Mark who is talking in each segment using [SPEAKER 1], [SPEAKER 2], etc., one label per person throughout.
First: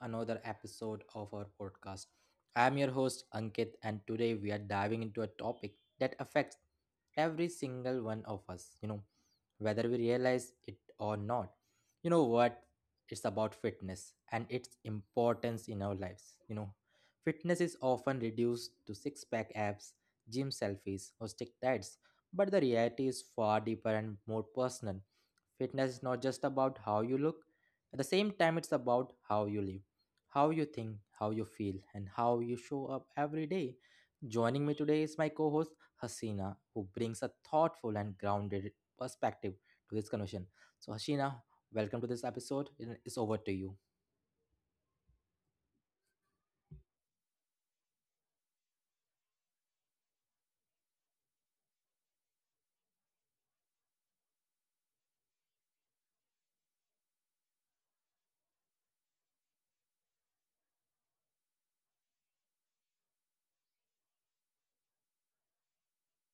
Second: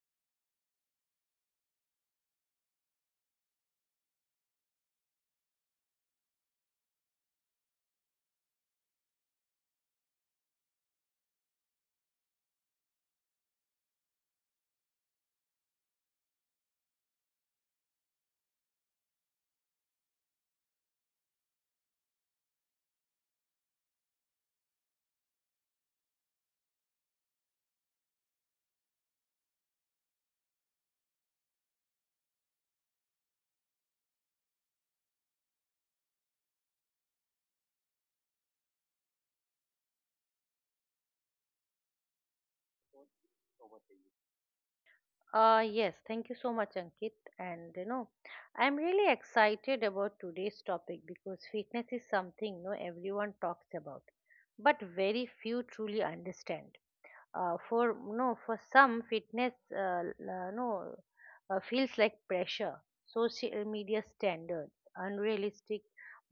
[SPEAKER 1] another episode of our podcast. I am your host Ankit, and today we are diving into a topic that affects every single one of us, whether we realize it or not. You know what? It's about fitness and its importance in our lives. Fitness is often reduced to six-pack abs, gym selfies, or strict diets, but the reality is far deeper and more personal. Fitness is not just about how you look. At the same time, it's about how you live, how you think, how you feel, and how you show up every day. Joining me today is my co host Hasina, who brings a thoughtful and grounded perspective to this conversation. So, Hasina, welcome to this episode, and it's over to you.
[SPEAKER 2] Yes, thank you so much, Ankit. And I'm really excited about today's topic because fitness is something everyone talks about, but very few truly understand. For no, for some, fitness l- no feels like pressure, social media standards, unrealistic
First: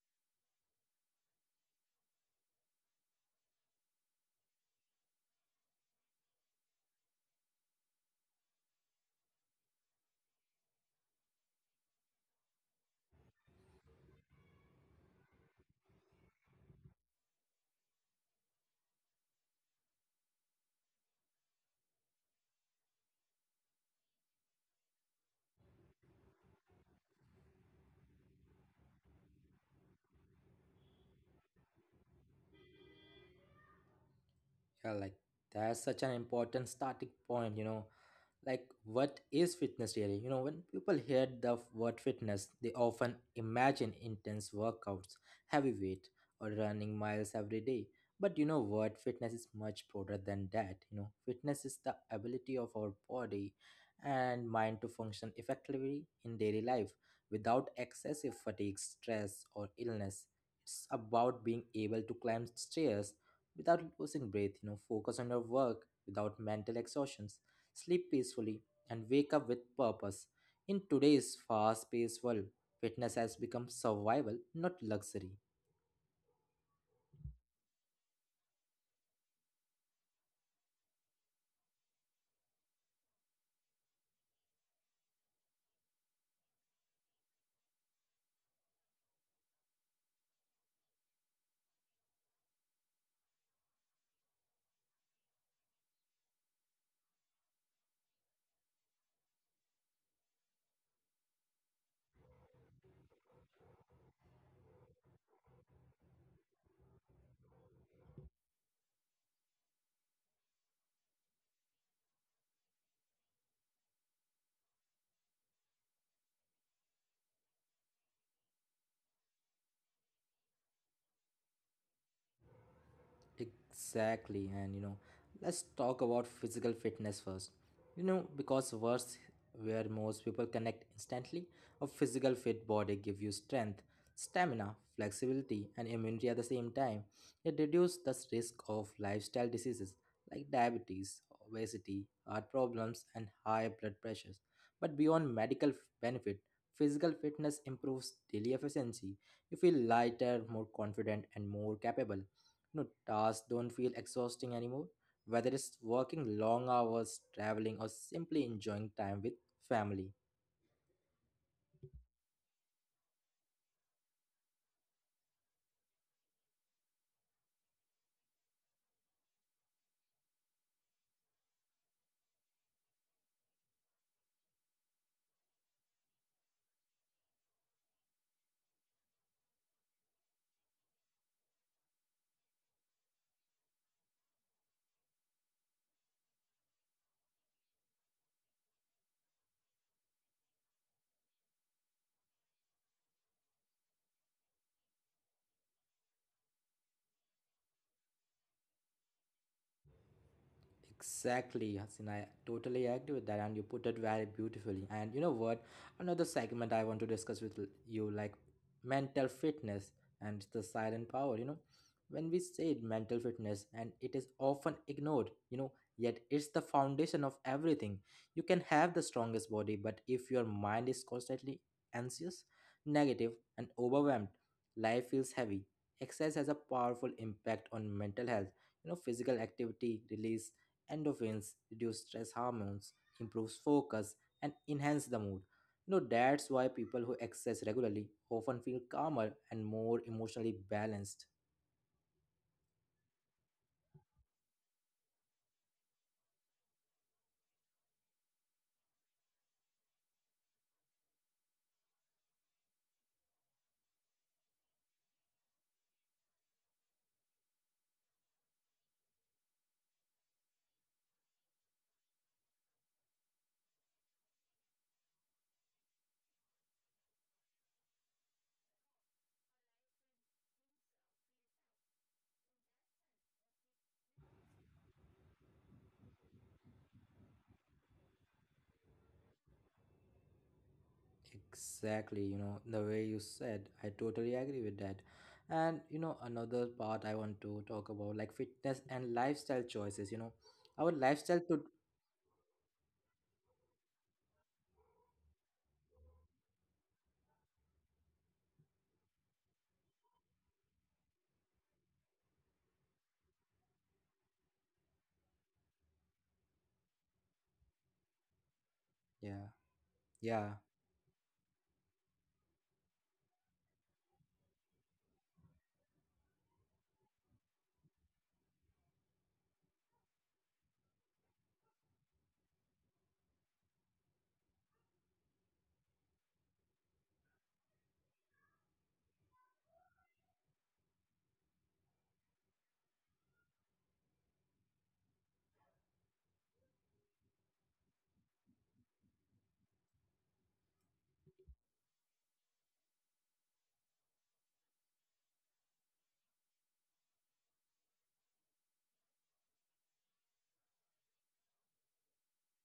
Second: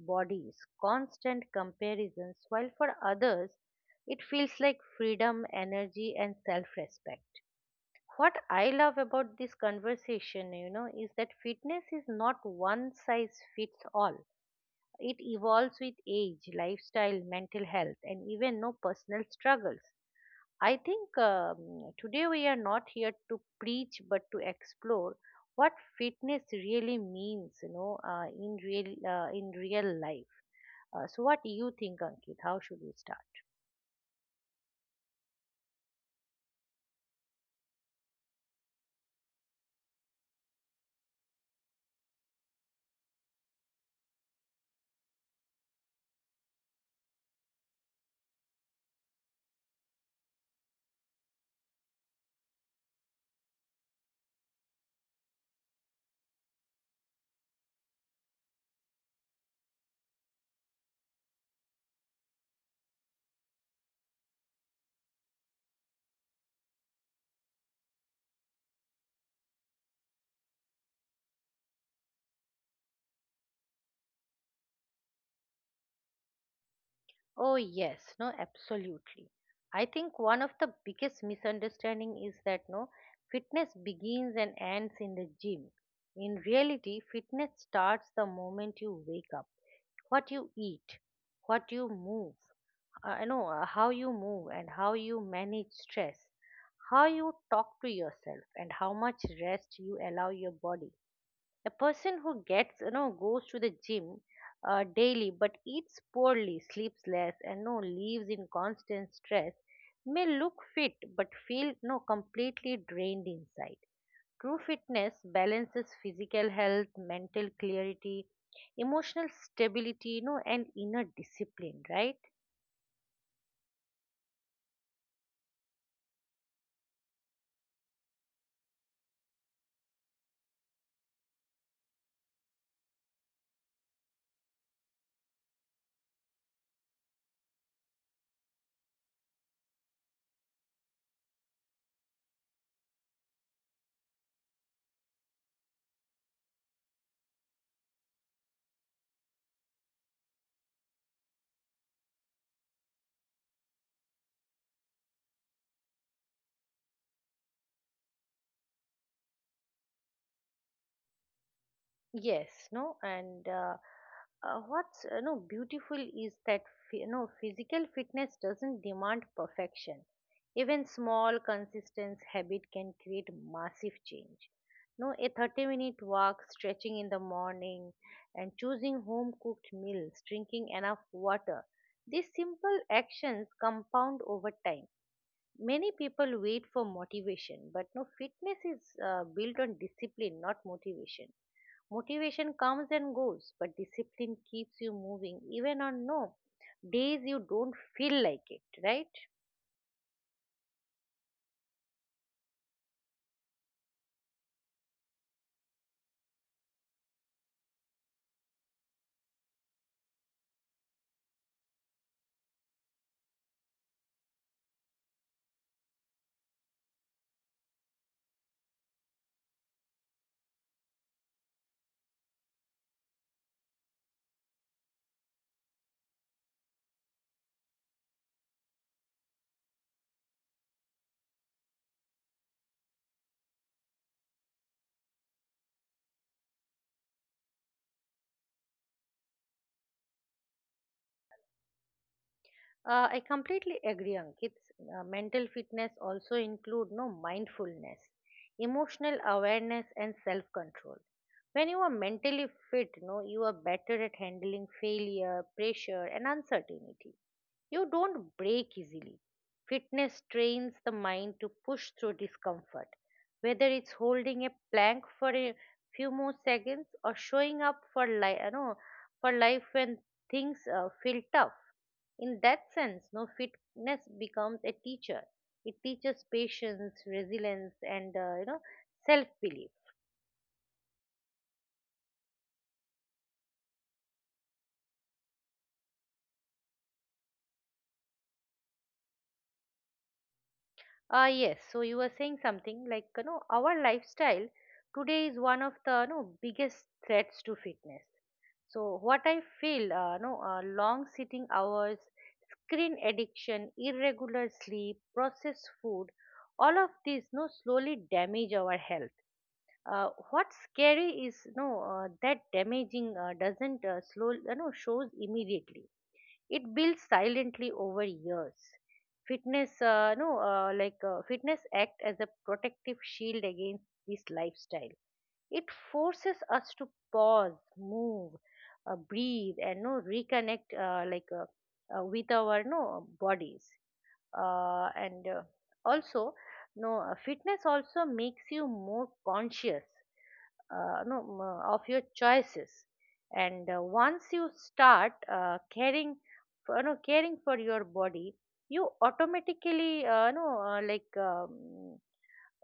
[SPEAKER 2] bodies, constant comparisons, while for others, it feels like freedom, energy, and self-respect. What I love about this conversation, is that fitness is not one size fits all. It evolves with age, lifestyle, mental health, and even no personal struggles. I think today we are not here to preach but to explore what fitness really means, in real life. So, what do you think, Ankit? How should we start?
[SPEAKER 1] Yeah, like, that's such an important starting point, you know, like what is fitness, really? You know, when people hear the word fitness, they often imagine intense workouts, heavy weight, or running miles every day. But you know what, fitness is much broader than that. You know, fitness is the ability of our body and mind to function effectively in daily life, without excessive fatigue, stress, or illness. It's about being able to climb stairs without losing breath, you know, focus on your work without mental exhaustion, sleep peacefully, and wake up with purpose. In today's fast paced world, fitness has become survival, not luxury.
[SPEAKER 2] Oh, yes, no, absolutely. I think one of the biggest misunderstanding is that no fitness begins and ends in the gym. In reality, fitness starts the moment you wake up. What you eat, what you move, I know how you move and how you manage stress, how you talk to yourself and how much rest you allow your body. The person who gets goes to the gym daily, but eats poorly, sleeps less, and no lives in constant stress, may look fit but feel no completely drained inside. True fitness balances physical health, mental clarity, emotional stability, and inner discipline, right?
[SPEAKER 1] Exactly, and you know, let's talk about physical fitness first. You know, because words where most people connect instantly, a physical fit body gives you strength, stamina, flexibility, and immunity at the same time. It reduces the risk of lifestyle diseases like diabetes, obesity, heart problems, and high blood pressures. But beyond medical benefit, physical fitness improves daily efficiency. You feel lighter, more confident, and more capable. No, tasks don't feel exhausting anymore, whether it's working long hours, traveling, or simply enjoying time with family.
[SPEAKER 2] Yes, and what's no beautiful is that physical fitness doesn't demand perfection. Even small, consistent habit can create massive change. No, a 30-minute walk, stretching in the morning, and choosing home-cooked meals, drinking enough water. These simple actions compound over time. Many people wait for motivation, but no, fitness is built on discipline, not motivation. Motivation comes and goes, but discipline keeps you moving even on days you don't feel like it, right?
[SPEAKER 1] Exactly, Hasina. I totally agree with that, and you put it very beautifully. And you know what? Another segment I want to discuss with you, like mental fitness and the silent power. You know, when we say mental fitness, and it is often ignored. You know, yet it's the foundation of everything. You can have the strongest body, but if your mind is constantly anxious, negative, and overwhelmed, life feels heavy. Exercise has a powerful impact on mental health. You know, physical activity release endorphins, reduce stress hormones, improves focus, and enhance the mood. You know, that's why people who exercise regularly often feel calmer and more emotionally balanced.
[SPEAKER 2] I completely agree, Ankit. Mental fitness also include no mindfulness, emotional awareness, and self-control. When you are mentally fit, no, you are better at handling failure, pressure, and uncertainty. You don't break easily. Fitness trains the mind to push through discomfort, whether it's holding a plank for a few more seconds or showing up for life, for life when things feel tough. In that sense, no fitness becomes a teacher. It teaches patience, resilience, and self-belief.
[SPEAKER 1] Exactly, you know, the way you said, I totally agree with that. And you know, another part I want to talk about, like fitness and lifestyle choices. Our
[SPEAKER 2] Ah,
[SPEAKER 1] lifestyle
[SPEAKER 2] yes.
[SPEAKER 1] to.
[SPEAKER 2] So you were saying something like our lifestyle today is one of the biggest threats to fitness. So what I feel, long sitting hours, screen addiction, irregular sleep, processed food, all of these slowly damage our health.
[SPEAKER 1] Yeah, yeah,
[SPEAKER 2] What's scary is that damaging doesn't slow you know shows immediately. It builds silently over years. Fitness no like Fitness act as a protective shield against this lifestyle. It forces us to pause, move, breathe, and no reconnect with our bodies. And also no Fitness also makes you more conscious no, m- of your choices. And once you start caring for your body, you automatically,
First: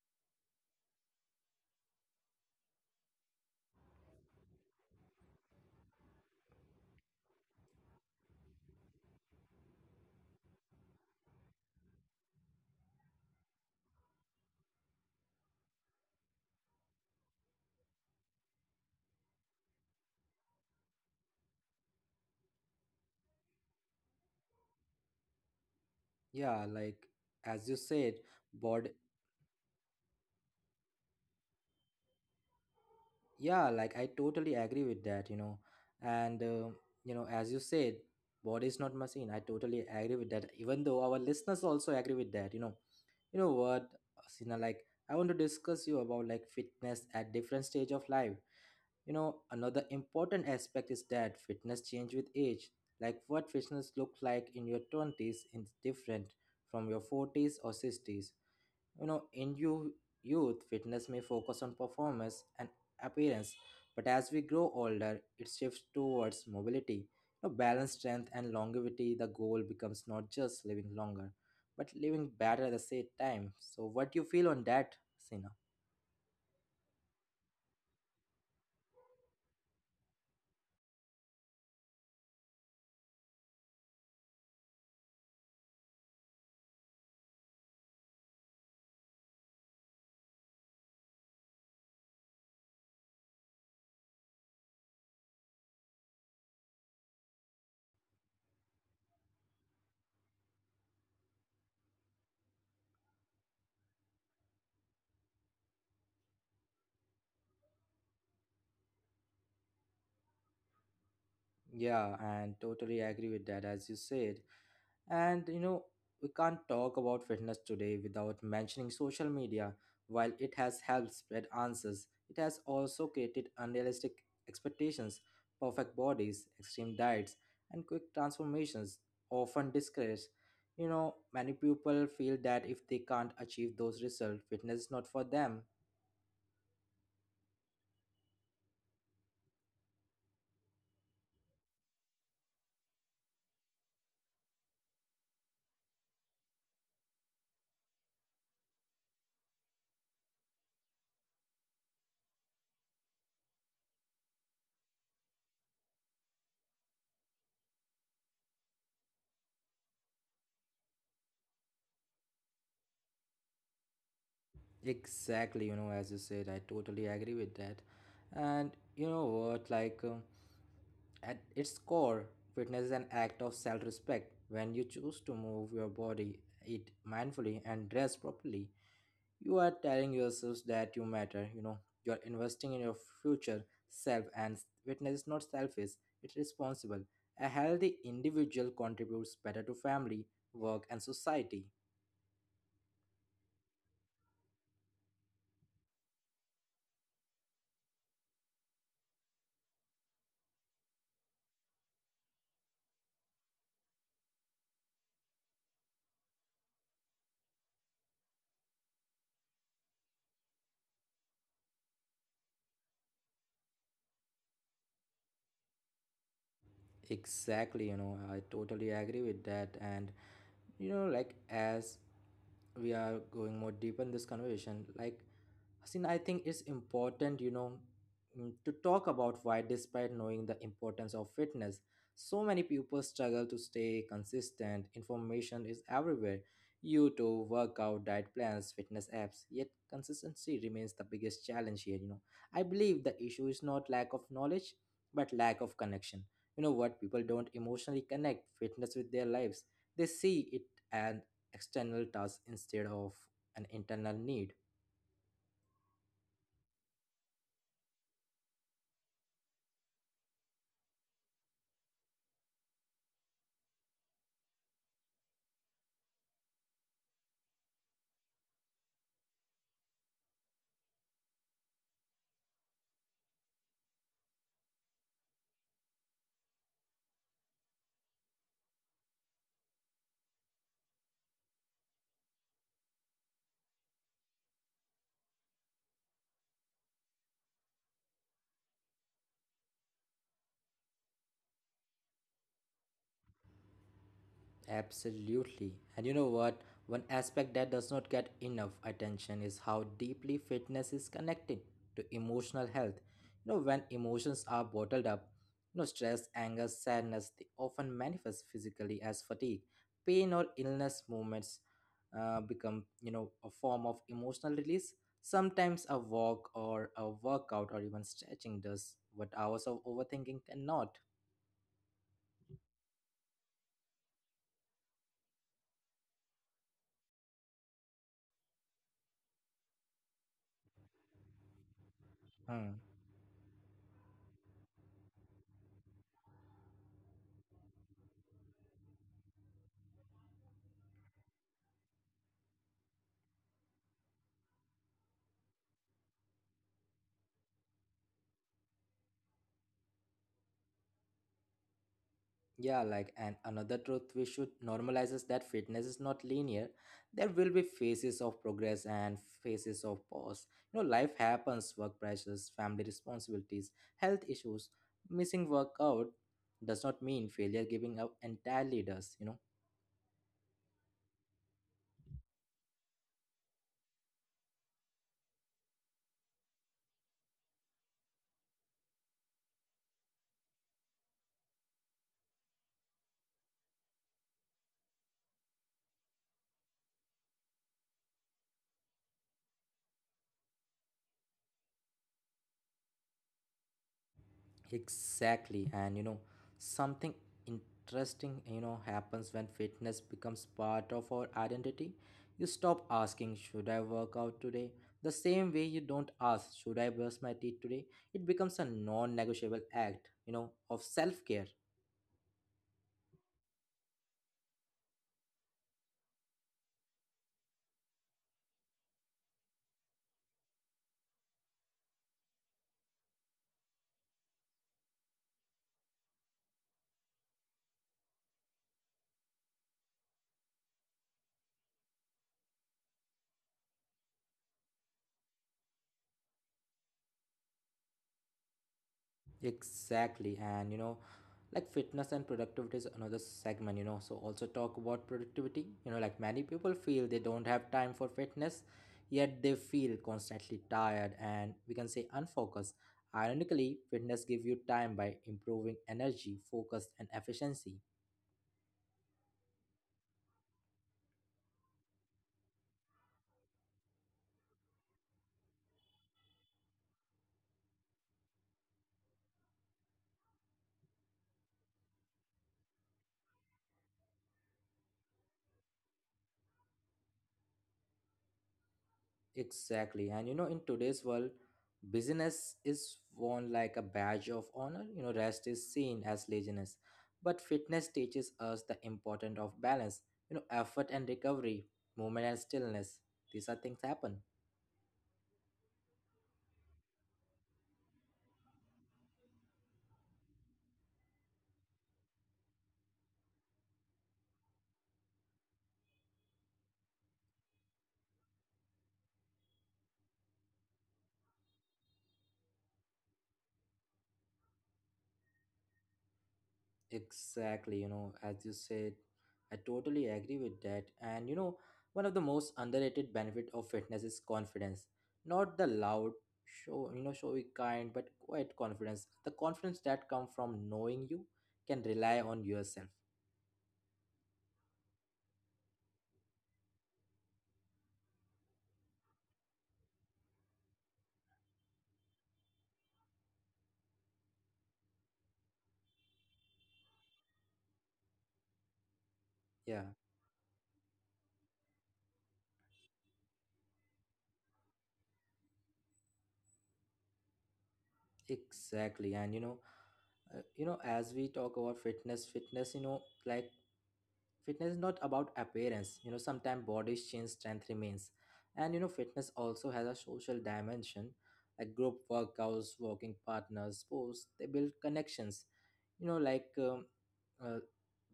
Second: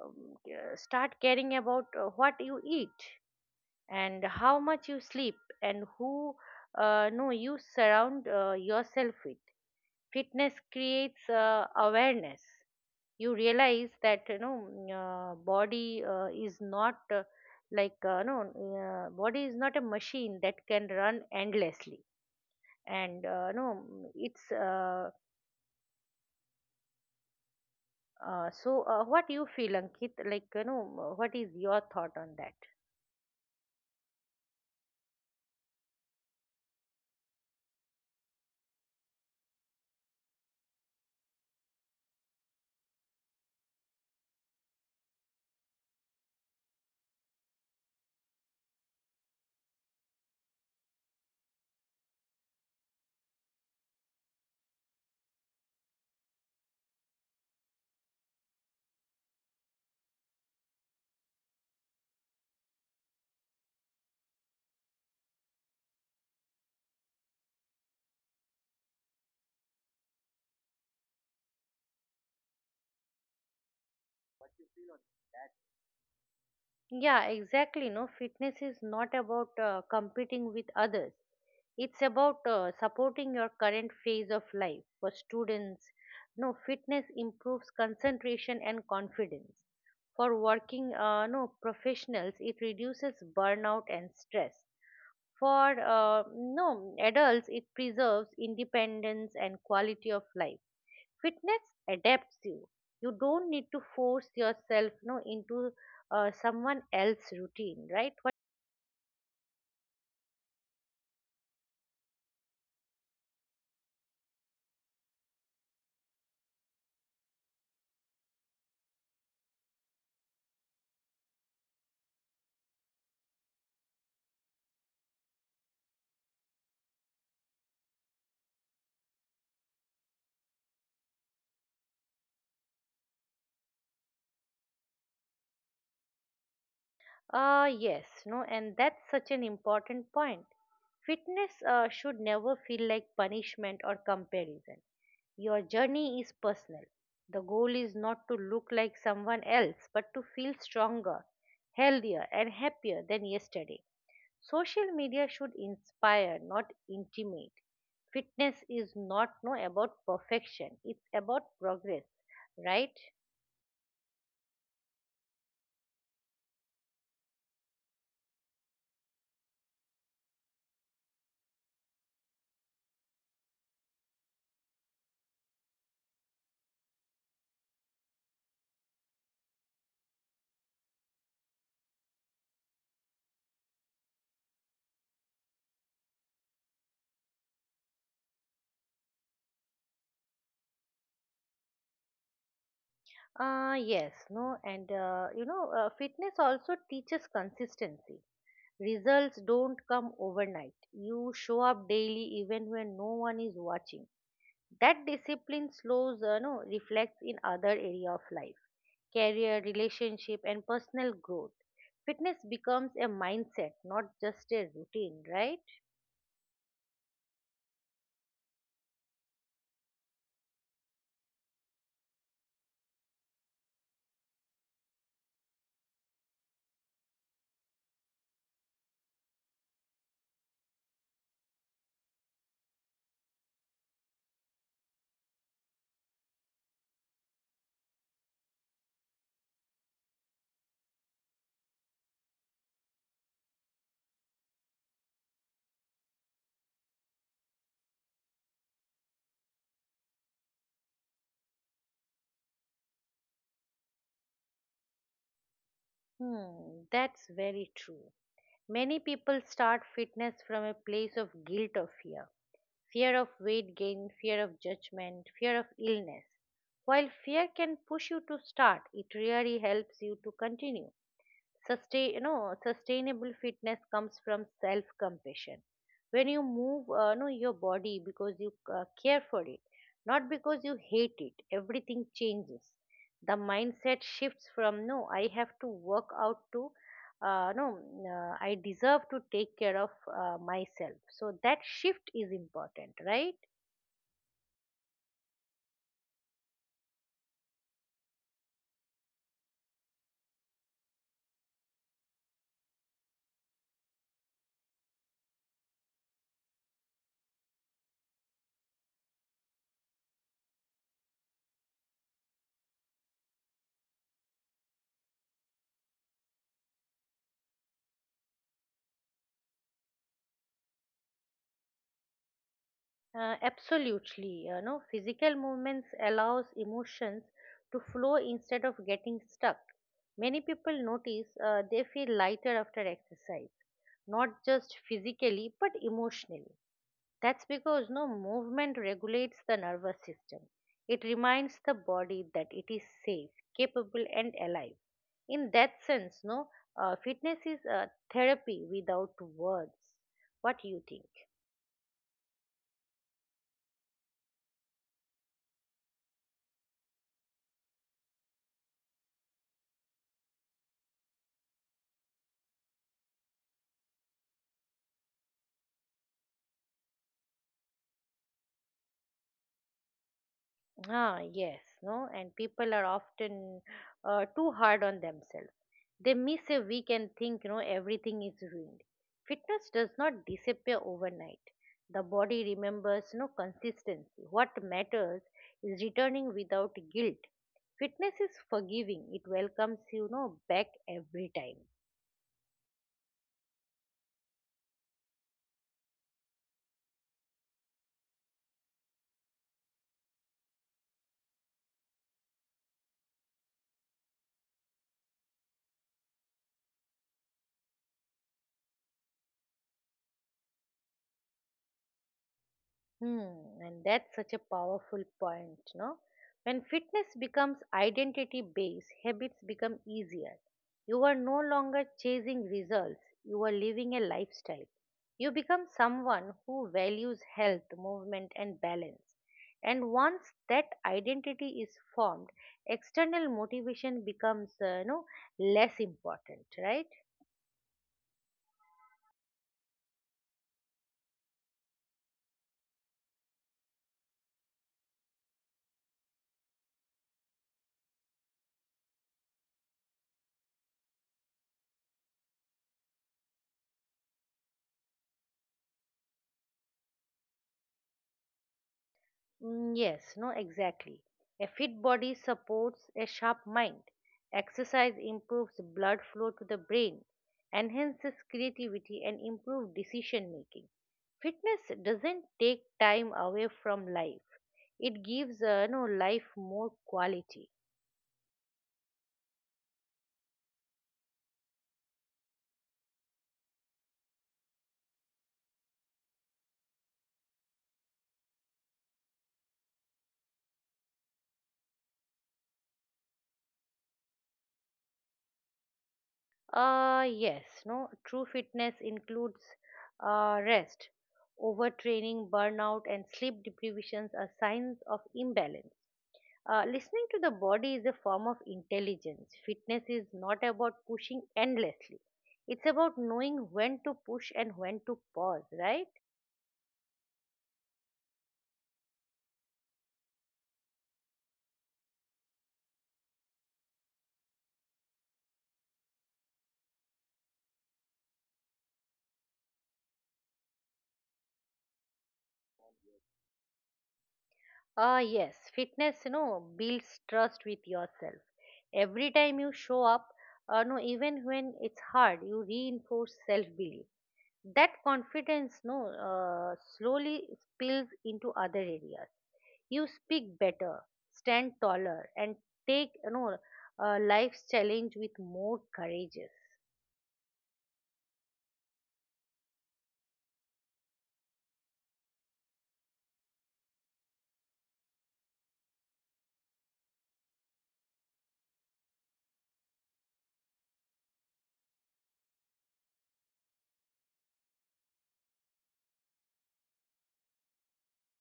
[SPEAKER 2] um, start caring about what you eat and how much you sleep and who no, you surround yourself with. Fitness creates awareness. You realize that body is not like uh, no body is not a machine that can run endlessly, and no mm, it's
[SPEAKER 1] yeah, like, as you said,
[SPEAKER 2] uh, so
[SPEAKER 1] body.
[SPEAKER 2] uh, what you feel, Ankit, what is your thought on that?
[SPEAKER 1] Yeah, like, I totally agree with that, you know. And, you know, as you said, body is not machine. I totally agree with that. Even though our listeners also agree with that, you know. You know what, Sina, like, I want to discuss you about like fitness at different stage of life. You know, another important aspect is that fitness change with age. Like what fitness look like in your 20s is different from your 40s or 60s. You know, youth, fitness may focus on performance and appearance, but as we grow older, it shifts towards mobility. You know, balance, strength, and longevity. The goal becomes not just living longer, but living better at the same time. So, what do you feel on that, Sina?
[SPEAKER 2] Yeah, exactly, fitness is not about competing with others. It's about supporting your current phase of life. For students, No, fitness improves concentration and confidence. For working no professionals, it reduces burnout and stress. For no adults, it preserves independence and quality of life. Fitness adapts you. You don't need to force yourself no into someone else's routine, right?
[SPEAKER 1] Yeah, and totally agree with that. As you said. And you know, we can't talk about fitness today without mentioning social media. While it has helped spread answers, it has also created unrealistic expectations, perfect bodies, extreme diets, and quick transformations, often discouraged. You know, many people feel that if they can't achieve those results, fitness is not for them.
[SPEAKER 2] Yes, no, and that's such an important point. Fitness should never feel like punishment or comparison. Your journey is personal. The goal is not to look like someone else, but to feel stronger, healthier, and happier than yesterday. Social media should inspire, not intimate. Fitness is not no about perfection, it's about progress, right?
[SPEAKER 1] Exactly, you know, as you said, I totally agree with that. And you know what? At its core, fitness is an act of self respect. When you choose to move your body, eat mindfully, and dress properly, you are telling yourself that you matter. You know, you're investing in your future self, and fitness is not selfish, it's responsible. A healthy individual contributes better to family, work, and society.
[SPEAKER 2] Yes, no, and fitness also teaches consistency. Results don't come overnight. You show up daily even when no one is watching. That discipline slows, no, reflects in other area of life, career, relationship, and personal growth. Fitness becomes a mindset, not just a routine, right?
[SPEAKER 1] Exactly, you know, I totally agree with that. And you know, like as we are going more deep in this conversation. Like, Hasina, I think it's important, you know, to talk about why, despite knowing the importance of fitness, so many people struggle to stay consistent. Information is everywhere: YouTube, workout, diet plans, fitness apps. Yet, consistency remains the biggest challenge here, you know. I believe the issue is not lack of knowledge, but lack of connection. You know what? People don't emotionally connect fitness with their lives, they see it an external task instead of an internal need.
[SPEAKER 2] Hmm, that's very true. Many people start fitness from a place of guilt or fear. Fear of weight gain, fear of judgment, fear of illness. While fear can push you to start, it really helps you to continue. Sustainable fitness comes from self compassion when you move your body because you care for it, not because you hate it, everything changes. The mindset shifts from no I have to work out to no I deserve to take care of myself. So that shift is important, right?
[SPEAKER 1] Absolutely. And you know what? One aspect that does not get enough attention is how deeply fitness is connected to emotional health. You know, when emotions are bottled up, you know, stress, anger, sadness, they often manifest physically as fatigue. Pain or illness movements become, you know, a form of emotional release. Sometimes a walk or a workout or even stretching does what hours of overthinking cannot.
[SPEAKER 2] Absolutely, you know, physical movements allows emotions to flow instead of getting stuck. Many people notice they feel lighter
[SPEAKER 1] Hmm.
[SPEAKER 2] after exercise, not just physically but emotionally. That's because no movement regulates the nervous system. It reminds the body that it is safe, capable, and alive. In that sense, no, fitness is a therapy without words. What do you think?
[SPEAKER 1] Yeah, like, and another truth we should normalize is that fitness is not linear. There will be phases of progress and phases of pause. You know, life happens: work pressures, family responsibilities, health issues. Missing workout does not mean failure, giving up entirely does, you know.
[SPEAKER 2] Ah, yes, no, and people are often too hard on themselves. They miss a week and think, you know, everything is ruined. Fitness does not disappear overnight. The body remembers, consistency. What matters is returning without guilt. Fitness is forgiving. It welcomes you, back every time.
[SPEAKER 1] Exactly, and you know, something interesting, you know, happens when fitness becomes part of our identity. You stop asking, should I work out today? The same way you don't ask, should I brush my teeth today? It becomes a non negotiable act, you know, of self care.
[SPEAKER 2] Hmm, and that's such a powerful point, no? When fitness becomes identity based, habits become easier. You are no longer chasing results, you are living a lifestyle. You become someone who values health, movement, and balance. And once that identity is formed, external motivation becomes, less important, right?
[SPEAKER 1] Exactly. And you know, like fitness and productivity is another segment, you know. So also talk about productivity. You know, like many people feel they don't have time for fitness, yet they feel constantly tired and we can say unfocused. Ironically, fitness gives you time by improving energy, focus, and efficiency.
[SPEAKER 2] Mm, yes, no, exactly. A fit body supports a sharp mind. Exercise improves blood flow to the brain, enhances creativity, and improves decision making. Fitness doesn't take time away from life. It gives no life more quality.
[SPEAKER 1] Exactly. And you know, in today's world, business is worn like a badge of honor. You know, rest is seen as laziness. But fitness teaches us the importance of balance, you know, effort and recovery, movement and stillness. These are things happen.
[SPEAKER 2] Yes, no. True fitness includes rest. Overtraining, burnout, and sleep deprivations are signs of imbalance. Listening to the body is a form of intelligence. Fitness is not about pushing endlessly. It's about knowing when to push and when to pause, right?
[SPEAKER 1] Exactly, you know, as you said, I totally agree with that. And you know, one of the most underrated benefit of fitness is confidence. Not the loud, showy kind, but quiet confidence. The confidence that come from knowing you can rely on yourself.
[SPEAKER 2] Ah, yes. Fitness, builds trust with yourself. Every time you show up, no, even when it's hard, you reinforce self-belief. That confidence, no, slowly spills into other areas.
[SPEAKER 1] Yeah,
[SPEAKER 2] You speak better, stand taller, and take life's challenge with more courageous.
[SPEAKER 1] exactly. And you know, as we talk about fitness, you know, like fitness is not about appearance. You know, sometimes body change, strength remains. And you know, fitness also has a social dimension, like group workouts, walking partners, sports, they build connections. You know, like uh,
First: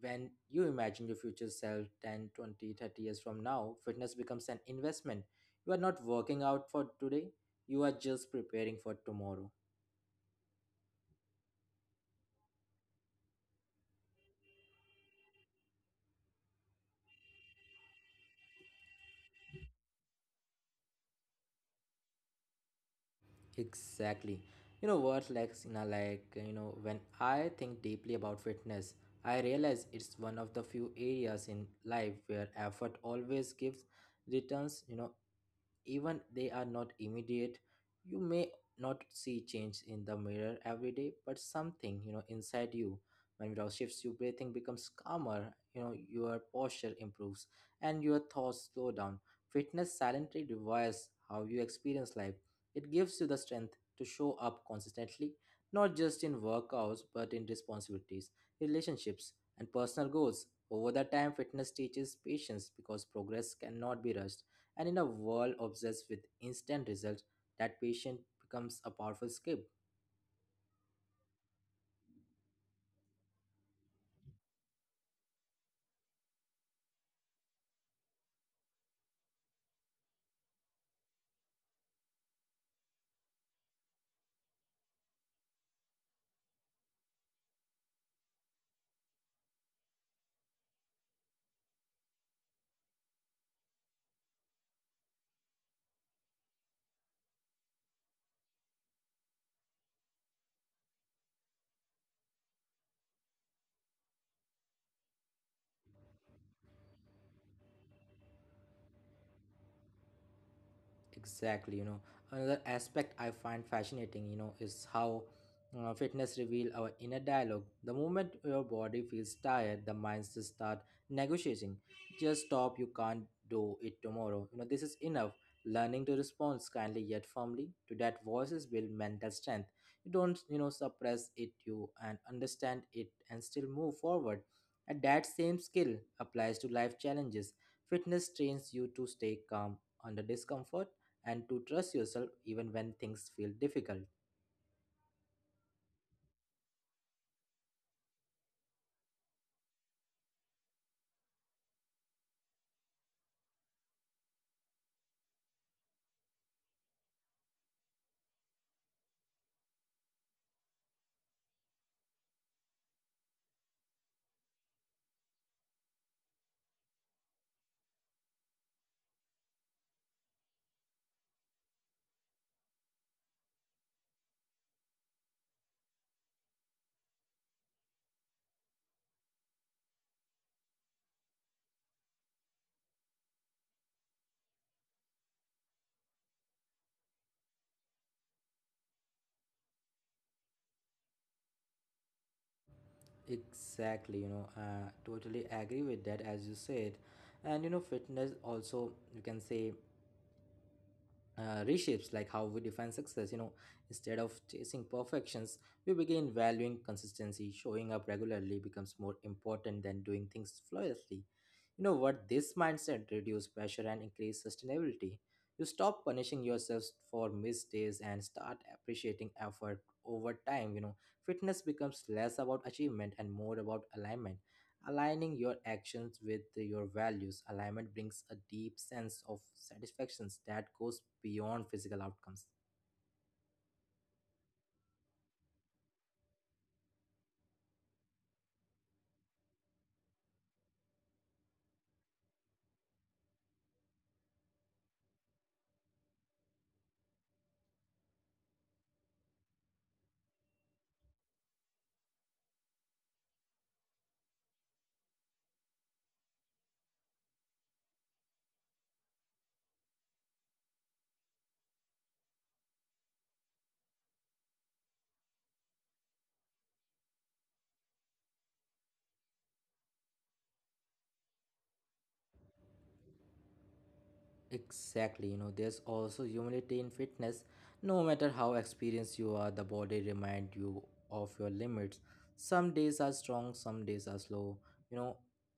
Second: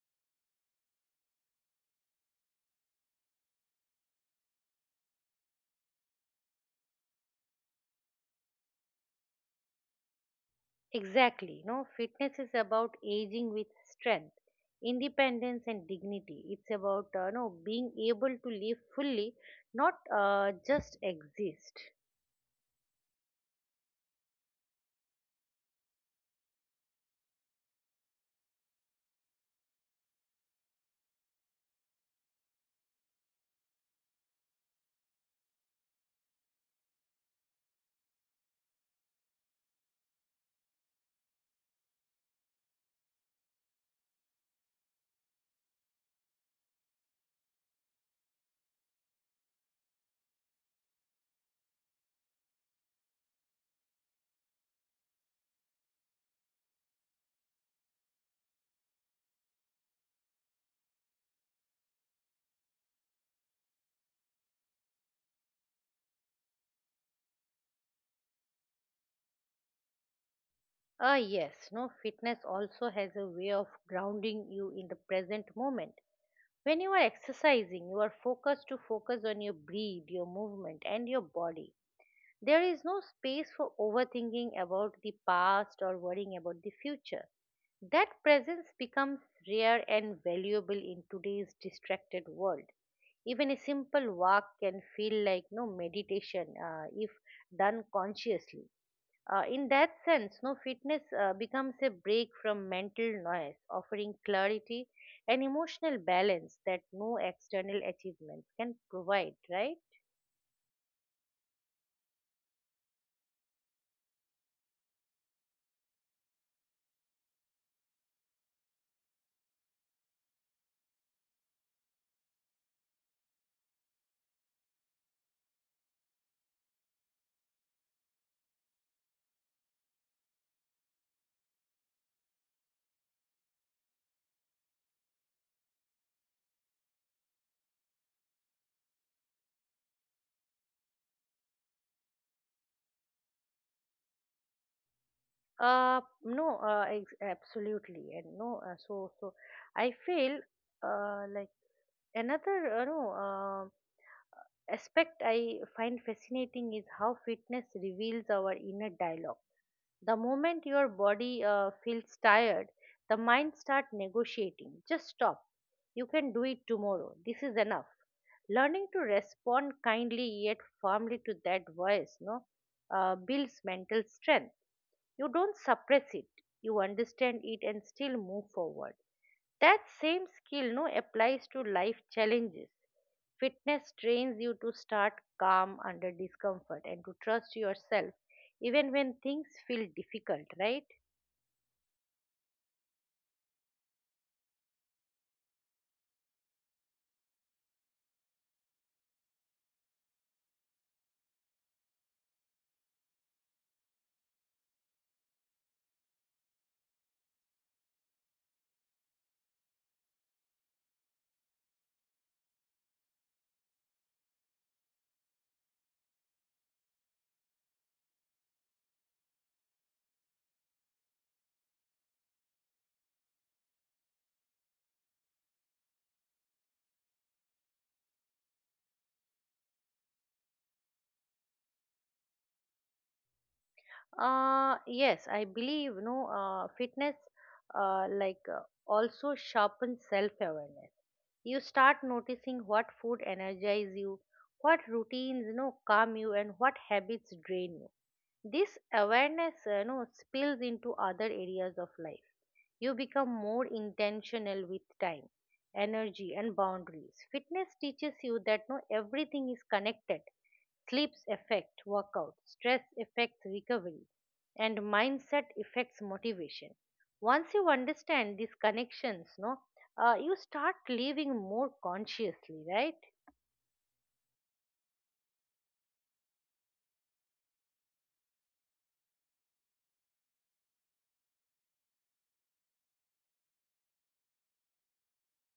[SPEAKER 1] when you imagine your future self 10, 20, 30 years from now, fitness becomes an investment. You are not working out for today, you are just preparing for tomorrow.
[SPEAKER 2] Exactly, no fitness is about aging with strength, independence, and dignity. It's about no being able to live fully, not just exist.
[SPEAKER 1] Exactly. You know what, Lexina, like, you know, when I think deeply about fitness, I realize it's one of the few areas in life where effort always gives returns, you know, even they are not immediate. You may not see change in the mirror every day, but something, you know, inside you, when it all shifts, your breathing becomes calmer, you know, your posture improves, and your thoughts slow down. Fitness silently rewires how you experience life. It gives you the strength to show up consistently, not just in workouts but in responsibilities, relationships, and personal goals. Over the time, fitness teaches patience because progress cannot be rushed, and in a world obsessed with instant results, that patient becomes a powerful skill.
[SPEAKER 2] Ah, yes, no fitness also has a way of grounding you in the present moment. When you are exercising, you are focus on your breath, your movement, and your body. There is no space for overthinking about the past or worrying about the future. That presence becomes rare and valuable in today's distracted world. Even a simple walk can feel like meditation if done consciously. In that sense, no fitness becomes a break from mental noise, offering clarity and emotional balance that no external achievements can provide, right?
[SPEAKER 1] Exactly, you know, another aspect I find fascinating, you know, is how fitness reveal our inner dialogue. The moment your body feels tired, the minds just start negotiating. Just stop, you can't do it tomorrow. You know, this is enough. Learning to respond kindly yet firmly to that voices build mental strength. You don't, you know, suppress it, you and understand it and still move forward. And that same skill applies to life challenges. Fitness trains you to stay calm under discomfort and to trust yourself even when things feel difficult.
[SPEAKER 2] Absolutely. And no, uh, so so I feel uh, like another no aspect I find fascinating is how fitness reveals our inner dialogue. The moment your body feels tired, the mind start negotiating. Just stop. You can do it tomorrow. This is enough. Learning to respond kindly yet firmly to that voice no builds mental strength. You don't suppress it, you understand it and still move forward. That same skill no applies to life challenges. Fitness trains you to start calm under discomfort and to trust yourself even when things feel difficult, right?
[SPEAKER 1] Exactly, you know, totally agree with that as you said. And you know, fitness also, you can say, reshapes like how we define success, you know, instead of chasing perfections. We begin valuing consistency. Showing up regularly becomes more important than doing things flawlessly. You know what, this mindset reduces pressure and increase sustainability. You stop punishing yourself for missed days and start appreciating effort over time, you know. Fitness becomes less about achievement and more about alignment. Aligning your actions with your values, alignment brings a deep sense of satisfaction that goes beyond physical outcomes.
[SPEAKER 2] Yes, I believe fitness uh, like uh, also sharpens self-awareness. You start noticing what food energizes you, what routines calm you, and what habits drain you. This awareness spills into other areas of life. You become more intentional with time, energy, and boundaries. Fitness teaches you that no everything is connected. Sleeps affect workout, stress affects recovery, and mindset affects motivation. Once you understand these connections, no you start living more consciously, right?
[SPEAKER 1] Exactly, you know, there's also humility in fitness. No matter how experienced you are, the body reminds you of your limits. Some days are strong, some days are slow. You know,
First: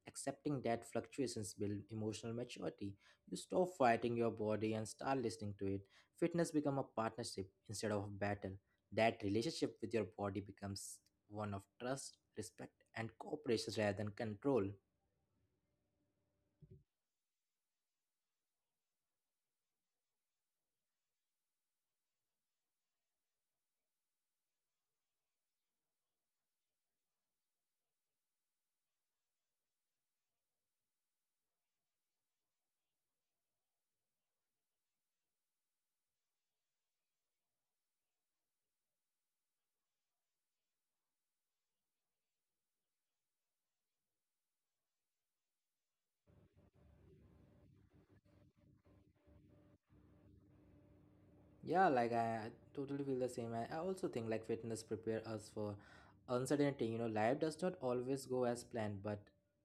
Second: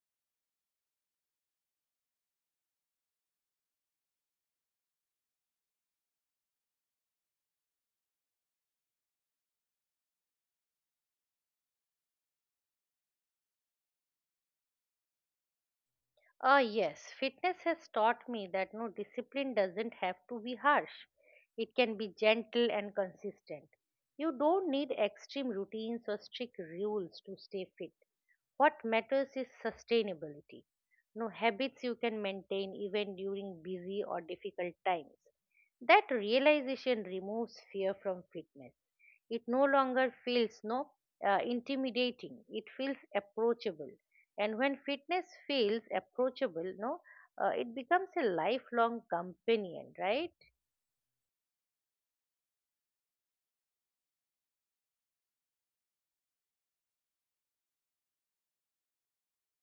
[SPEAKER 1] accepting that fluctuations build emotional maturity. You stop fighting your body and start listening to it. Fitness become a partnership instead of a battle. That relationship with your body becomes one of trust, respect, and cooperation rather than control.
[SPEAKER 2] Ah, yes, fitness has taught me that discipline doesn't have to be harsh. It can be gentle and consistent. You don't need extreme routines or strict rules to stay fit. What matters is sustainability. No habits you can maintain even during busy or difficult times. That realization removes fear from fitness. It no longer feels no intimidating. It feels approachable, and when fitness feels approachable, no, it becomes a lifelong companion, right?
[SPEAKER 1] Yeah, like I totally feel the same. I also think like fitness prepare us for uncertainty. You know, life does not always go as planned, but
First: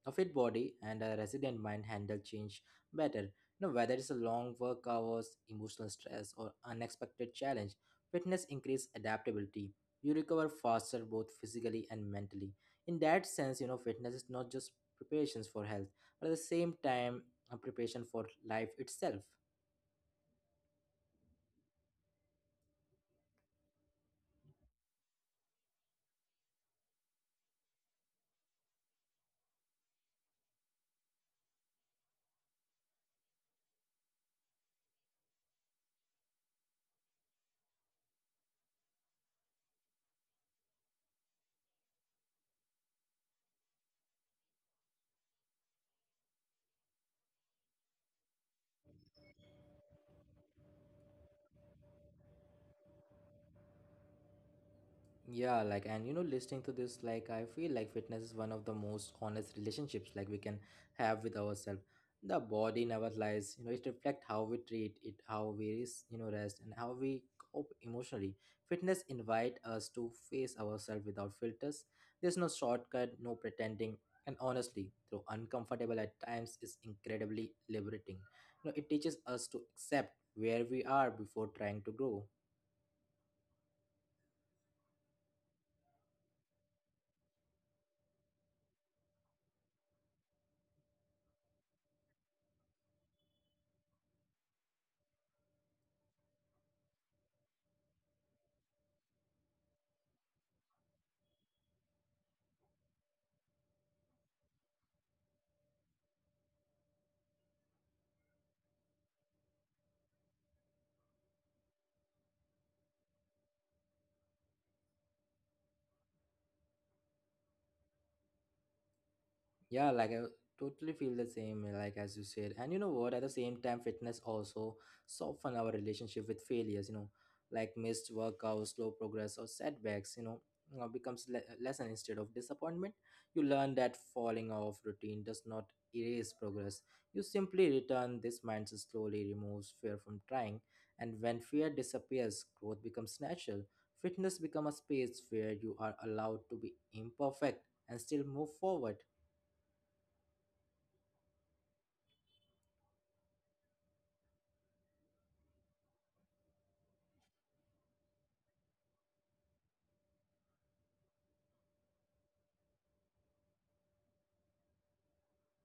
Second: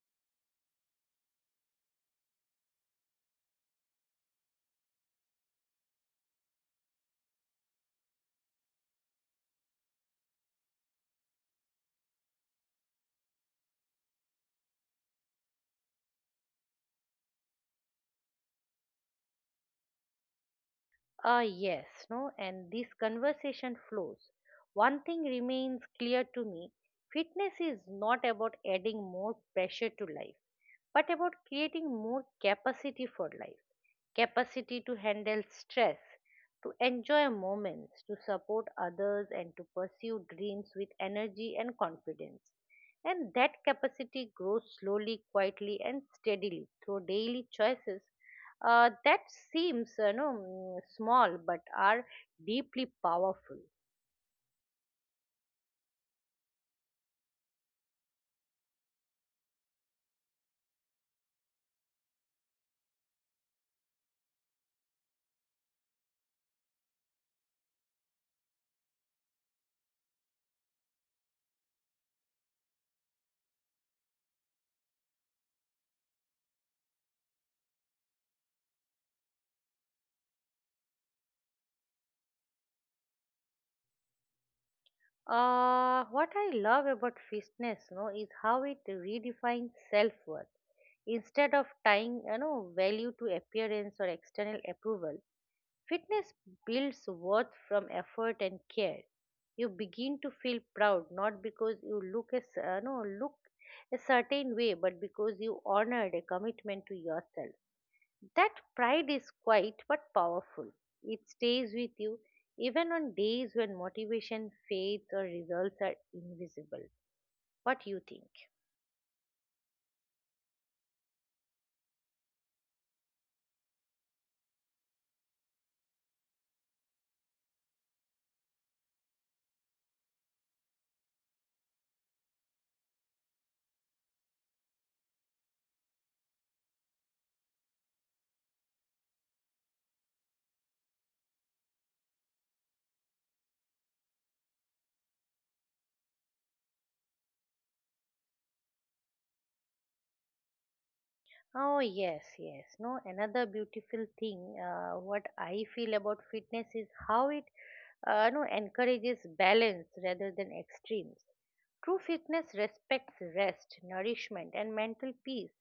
[SPEAKER 1] a fit body and a resilient mind handle change better. You know, whether it's a long work hours, emotional stress, or unexpected challenge, fitness increase adaptability. You recover faster both physically and mentally. In that sense, you know, fitness is not just preparations for health, but at the same time, a preparation for life itself.
[SPEAKER 2] Ah, yes, no, and this conversation flows. One thing remains clear to me: fitness is not about adding more pressure to life, but about creating more capacity for life. Capacity to handle stress, to enjoy moments, to support others, and to pursue dreams with energy and confidence. And that capacity grows slowly, quietly, and steadily through daily choices that seems small but are deeply powerful.
[SPEAKER 1] Yeah, like, and you know, listening to this, like, I feel like fitness is one of the most honest relationships, like, we can have with ourselves. The body never lies, you know, it reflects how we treat it, how we, you know, rest, and how we cope emotionally. Fitness invite us to face ourselves without filters. There's no shortcut, no pretending, and honestly, though uncomfortable at times, is incredibly liberating. You know, it teaches us to accept where we are before trying to grow.
[SPEAKER 2] What I love about fitness is how it redefines self worth. Instead of tying value to appearance or external approval, fitness builds worth from effort and care. You begin to feel proud not because you look as cer- no, look a certain way, but because you honored a commitment to yourself. That pride is quiet but powerful. It stays with you even on days when motivation, faith, or results are invisible. What do you think?
[SPEAKER 1] Yeah, like I totally feel the same, eh, like as you said. And you know what? At the same time, fitness also soften our relationship with failures, you know, like missed workouts, slow progress, or setbacks, you know, becomes lesson instead of disappointment. You learn that falling off routine does not erase progress. You simply return. This mindset slowly removes fear from trying. And when fear disappears, growth becomes natural. Fitness becomes a space where you are allowed to be imperfect and still move forward.
[SPEAKER 2] Oh, yes, yes. No, another beautiful thing, what I feel about fitness is how it no, encourages balance rather than extremes. True fitness respects rest, nourishment, and mental peace.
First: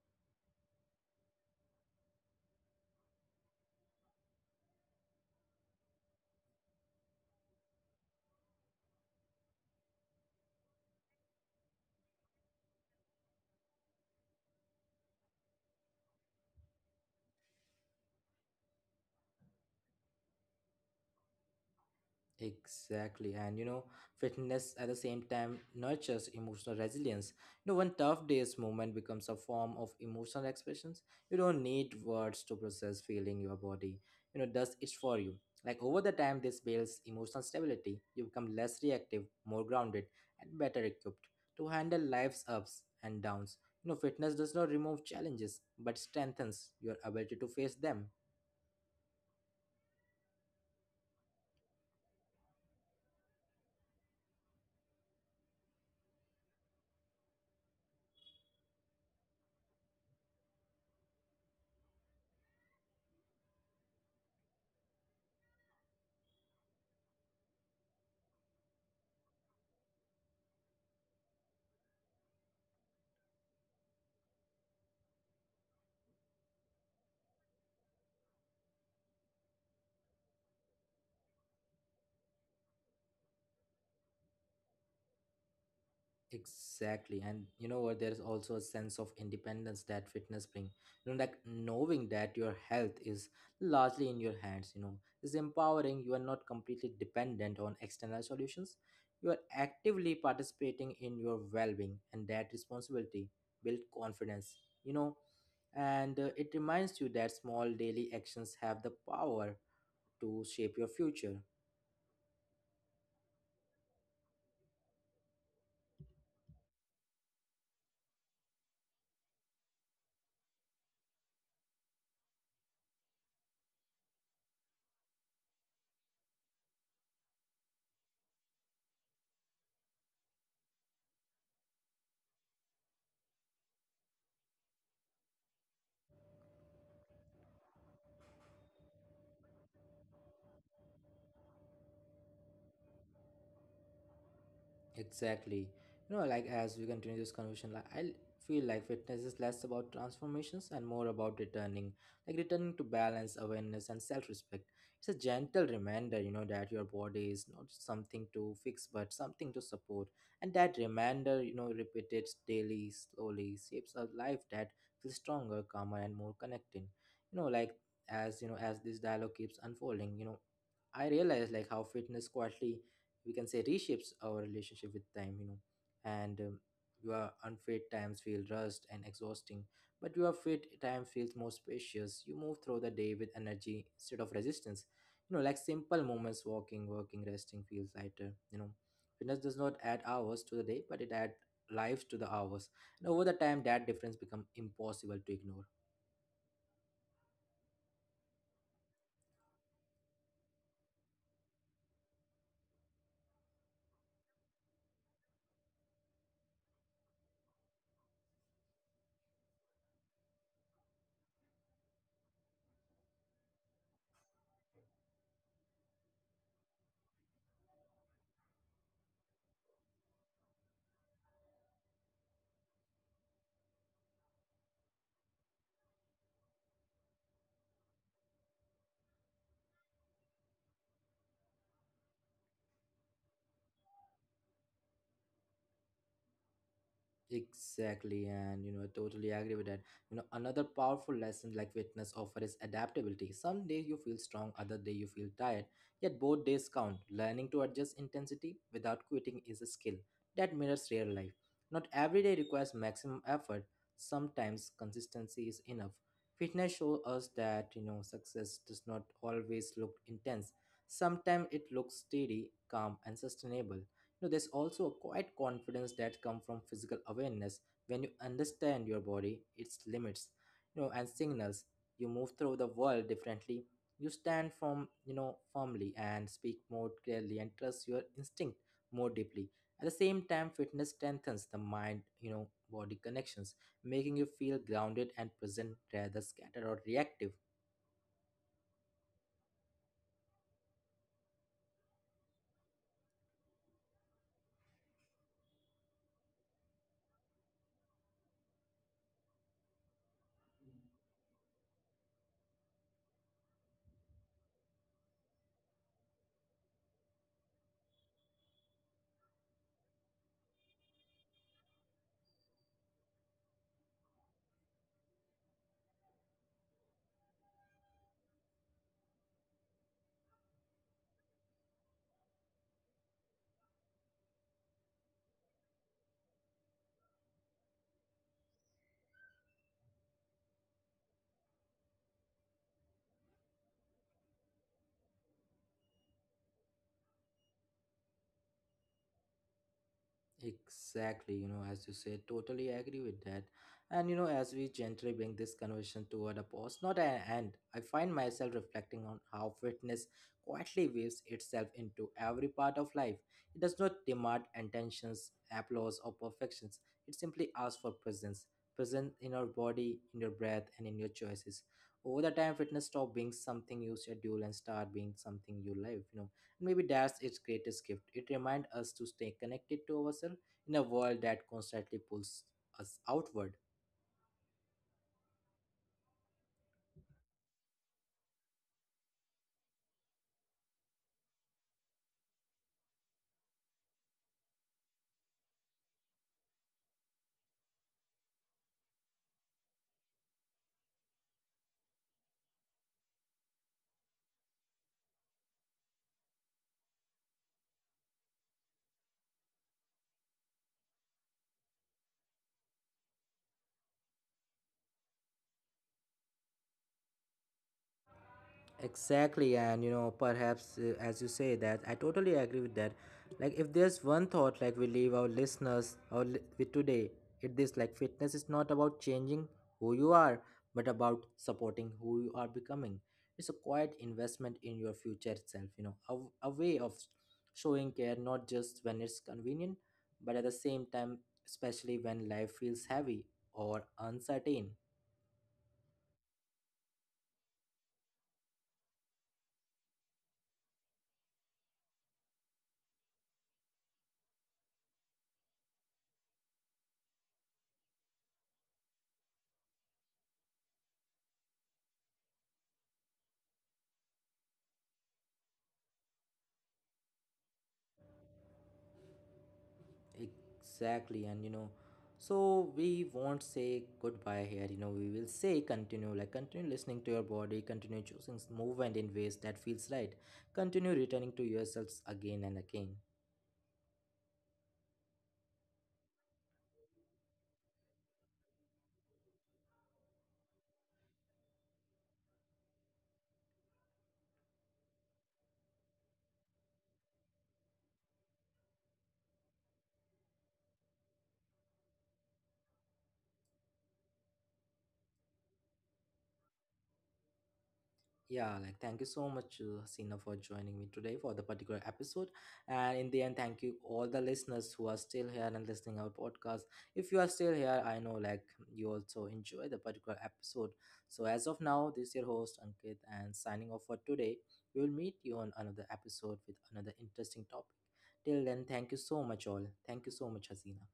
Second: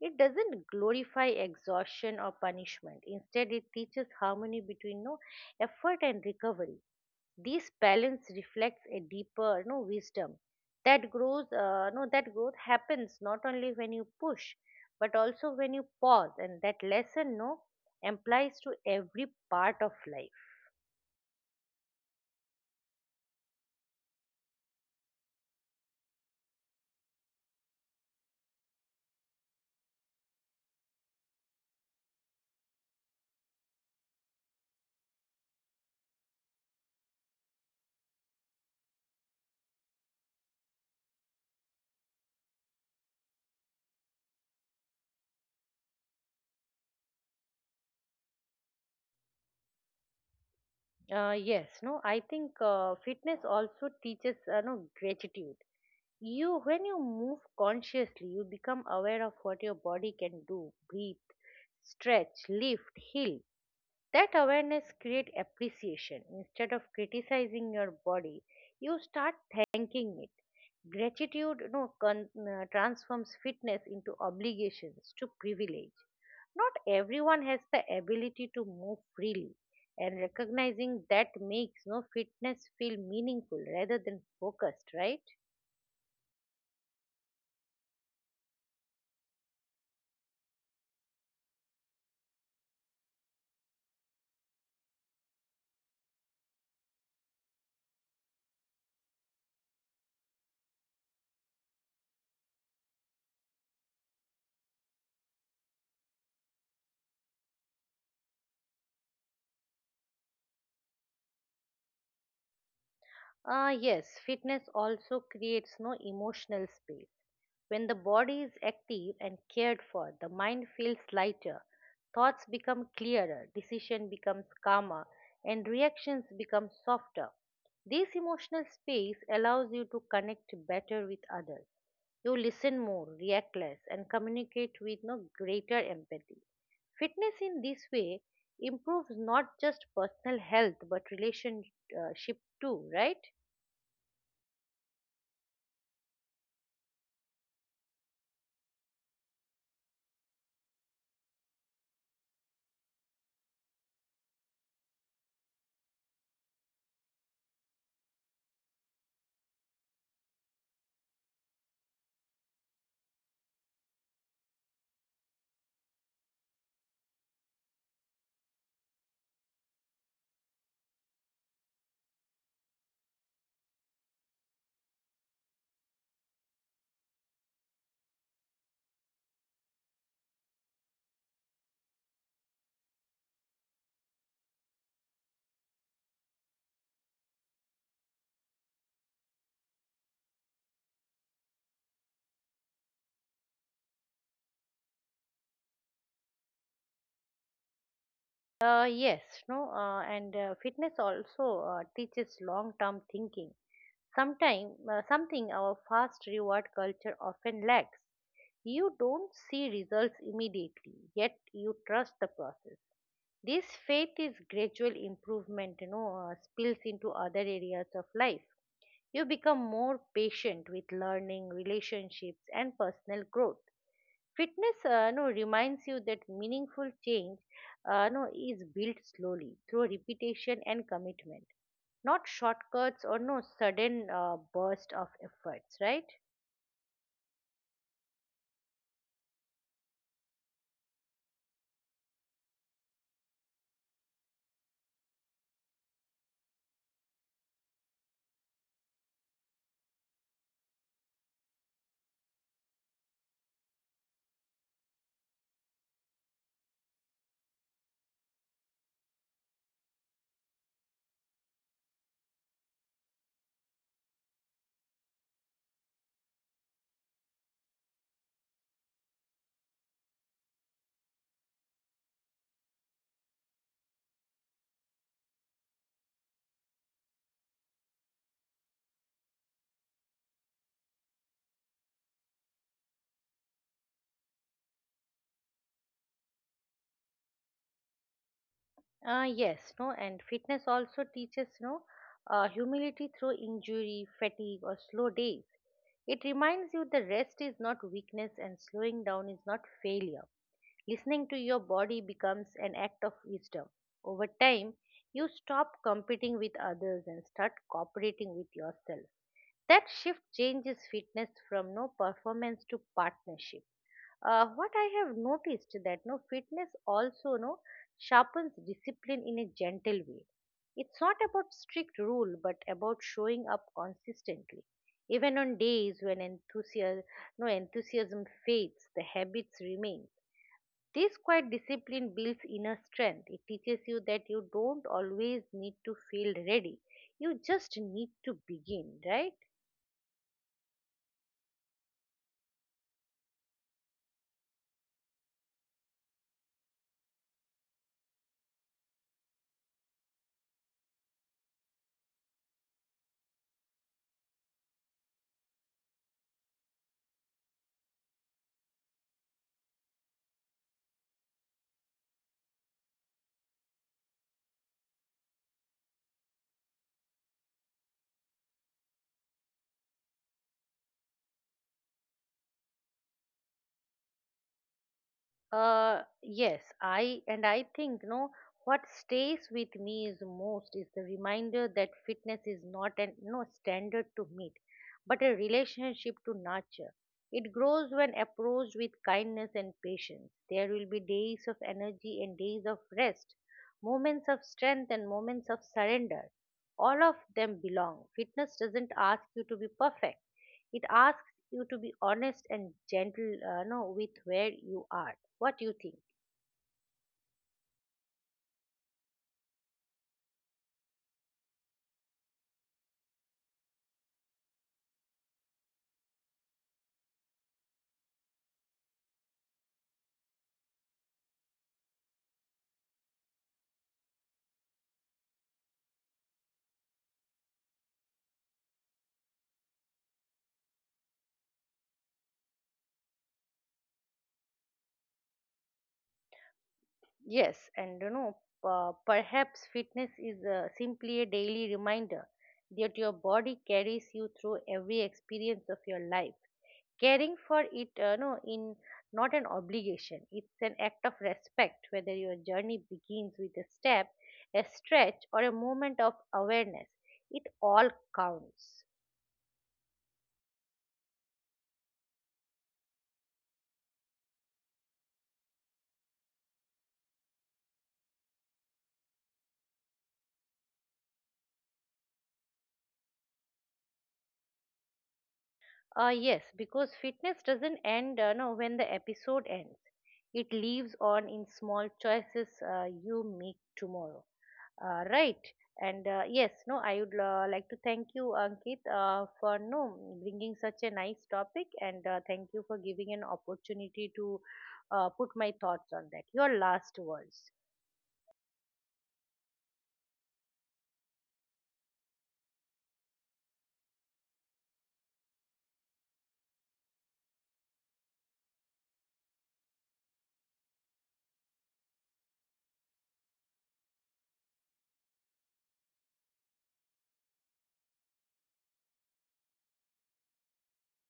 [SPEAKER 2] It doesn't glorify exhaustion or punishment. Instead, it teaches harmony between no effort and recovery. This balance reflects a deeper wisdom that grows. No, that growth happens not only when you push, but also when you pause. And that lesson no applies to every part of life.
[SPEAKER 1] Exactly. And you know, fitness at the same time nurtures emotional resilience. You know, when tough day's movement becomes a form of emotional expressions. You don't need words to process feeling. Your body, you know, does it for you. Like over the time, this builds emotional stability. You become less reactive, more grounded, and better equipped to handle life's ups and downs. You know, fitness does not remove challenges, but strengthens your ability to face them.
[SPEAKER 2] Yes, no, I think fitness also teaches no gratitude. You, when you move consciously, you become aware of what your body can do: breathe, stretch, lift, heal. That awareness creates appreciation. Instead of criticizing your body, you start thanking it. Gratitude transforms fitness into obligations to privilege. Not everyone has the ability to move freely, and recognizing that makes no fitness feel meaningful rather than focused, right?
[SPEAKER 1] Exactly. And you know what? There is also a sense of independence that fitness brings. You know, like knowing that your health is largely in your hands, you know, is empowering. You are not completely dependent on external solutions. You are actively participating in your well being, and that responsibility build confidence, you know, and it reminds you that small daily actions have the power to shape your future.
[SPEAKER 2] Ah, yes, fitness also creates no emotional space. When the body is active and cared for, the mind feels lighter, thoughts become clearer, decision becomes calmer, and reactions become softer. This emotional space allows you to connect better with others. You listen more, react less, and communicate with no greater empathy. Fitness in this way improves not just personal health but relationship too, right?
[SPEAKER 1] Exactly. You know, like as we continue this conversation, like I feel like fitness is less about transformations and more about returning, like returning to balance, awareness, and self-respect. It's a gentle reminder, you know, that your body is not something to fix, but something to support. And that reminder, you know, repeated daily, slowly, shapes a life that feels stronger, calmer, and more connected. You know, like as this dialogue keeps unfolding, you know, I realize like how fitness quietly, we can say, reshapes our relationship with time, you know. And your unfit times feel rushed and exhausting, but your fit time feels more spacious. You move through the day with energy instead of resistance. You know, like simple moments, walking, working, resting feels lighter. You know, fitness does not add hours to the day, but it adds lives to the hours. And over the time, that difference becomes impossible to ignore.
[SPEAKER 2] Yes, no, and fitness also teaches long-term thinking. Sometime, something our fast reward culture often lacks. You don't see results immediately, yet you trust the process. This faith is gradual improvement, spills into other areas of life. You become more patient with learning, relationships, and personal growth. Fitness no, reminds you that meaningful change no, is built slowly through repetition and commitment, not shortcuts or no sudden burst of efforts, right?
[SPEAKER 1] Exactly, and you know, I totally agree with that. You know, another powerful lesson like fitness offer is adaptability. Some days you feel strong, other day you feel tired. Yet both days count. Learning to adjust intensity without quitting is a skill that mirrors real life. Not every day requires maximum effort. Sometimes consistency is enough. Fitness shows us that, you know, success does not always look intense. Sometimes it looks steady, calm, and sustainable. You know, there's also a quiet confidence that comes from physical awareness. When you understand your body, its limits, you know, and signals, you move through the world differently. You stand from, you know, firmly and speak more clearly and trust your instinct more deeply. At the same time, fitness strengthens the mind, you know, body connections, making you feel grounded and present rather scattered or reactive.
[SPEAKER 2] Yes, no, And fitness also teaches no humility through injury, fatigue, or slow days. It reminds you the rest is not weakness and slowing down is not failure. Listening to your body becomes an act of wisdom. Over time, you stop competing with others and start cooperating with yourself. That shift changes fitness from no performance to partnership. What I have noticed that fitness also no sharpens discipline in a gentle way. It's not about strict rule but about showing up consistently. Even on days when enthusiasm, no enthusiasm fades, the habits remain. This quiet discipline builds inner strength. It teaches you that you don't always need to feel ready. You just need to begin, right?
[SPEAKER 1] Exactly, you know, as you said, totally agree with that. And you know, as we gently bring this conversation toward a pause, not an end, I find myself reflecting on how fitness quietly weaves itself into every part of life. It does not demand intentions, applause, or perfections. It simply asks for presence, present in your body, in your breath, and in your choices. Over the time, fitness stops being something you schedule and start being something you live. You know, maybe that's its greatest gift. It reminds us to stay connected to ourselves in a world that constantly pulls us outward.
[SPEAKER 2] Yes, I and I think no what stays with me is most is the reminder that fitness is not an no standard to meet, but a relationship to nurture. It grows when approached with kindness and patience. There will be days of energy and days of rest, moments of strength and moments of surrender. All of them belong. Fitness doesn't ask you to be perfect. It asks you to be honest and gentle, no, with where you are. What do you think?
[SPEAKER 1] Exactly, and you know, perhaps as you say that, I totally agree with that. Like, if there's one thought, like we leave our listeners or with today, it is like fitness is not about changing who you are, but about supporting who you are becoming. It's a quiet investment in your future itself. You know, a way of showing care, not just when it's convenient, but at the same time, especially when life feels heavy or uncertain.
[SPEAKER 2] Yes, and you know, perhaps fitness is simply a daily reminder that your body carries you through every experience of your life. Caring for it, in not an obligation. It's an act of respect, whether your journey begins with a step, a stretch, or a moment of awareness. It all counts.
[SPEAKER 1] Exactly, and you know, so we won't say goodbye here. You know, we will say continue, like continue listening to your body, continue choosing movement in ways that feels right, continue returning to yourselves again and again.
[SPEAKER 2] Yes, because fitness doesn't end no, when the episode ends. It lives on in small choices you make tomorrow. Right. And yes, no, I would like to thank you, Ankit, for no bringing such a nice topic, and thank you for giving an opportunity to put my thoughts on that. Your last words.
[SPEAKER 1] Yeah, like thank you so much, Sina, for joining me today for the particular episode. And in the end, thank you all the listeners who are still here and listening our podcast. If you are still here, I know like you also enjoy the particular episode. So as of now, this is your host Ankit and signing off for today. We will meet you on another episode with another interesting topic. Till then, thank you so much all. Thank you so much, Hasina.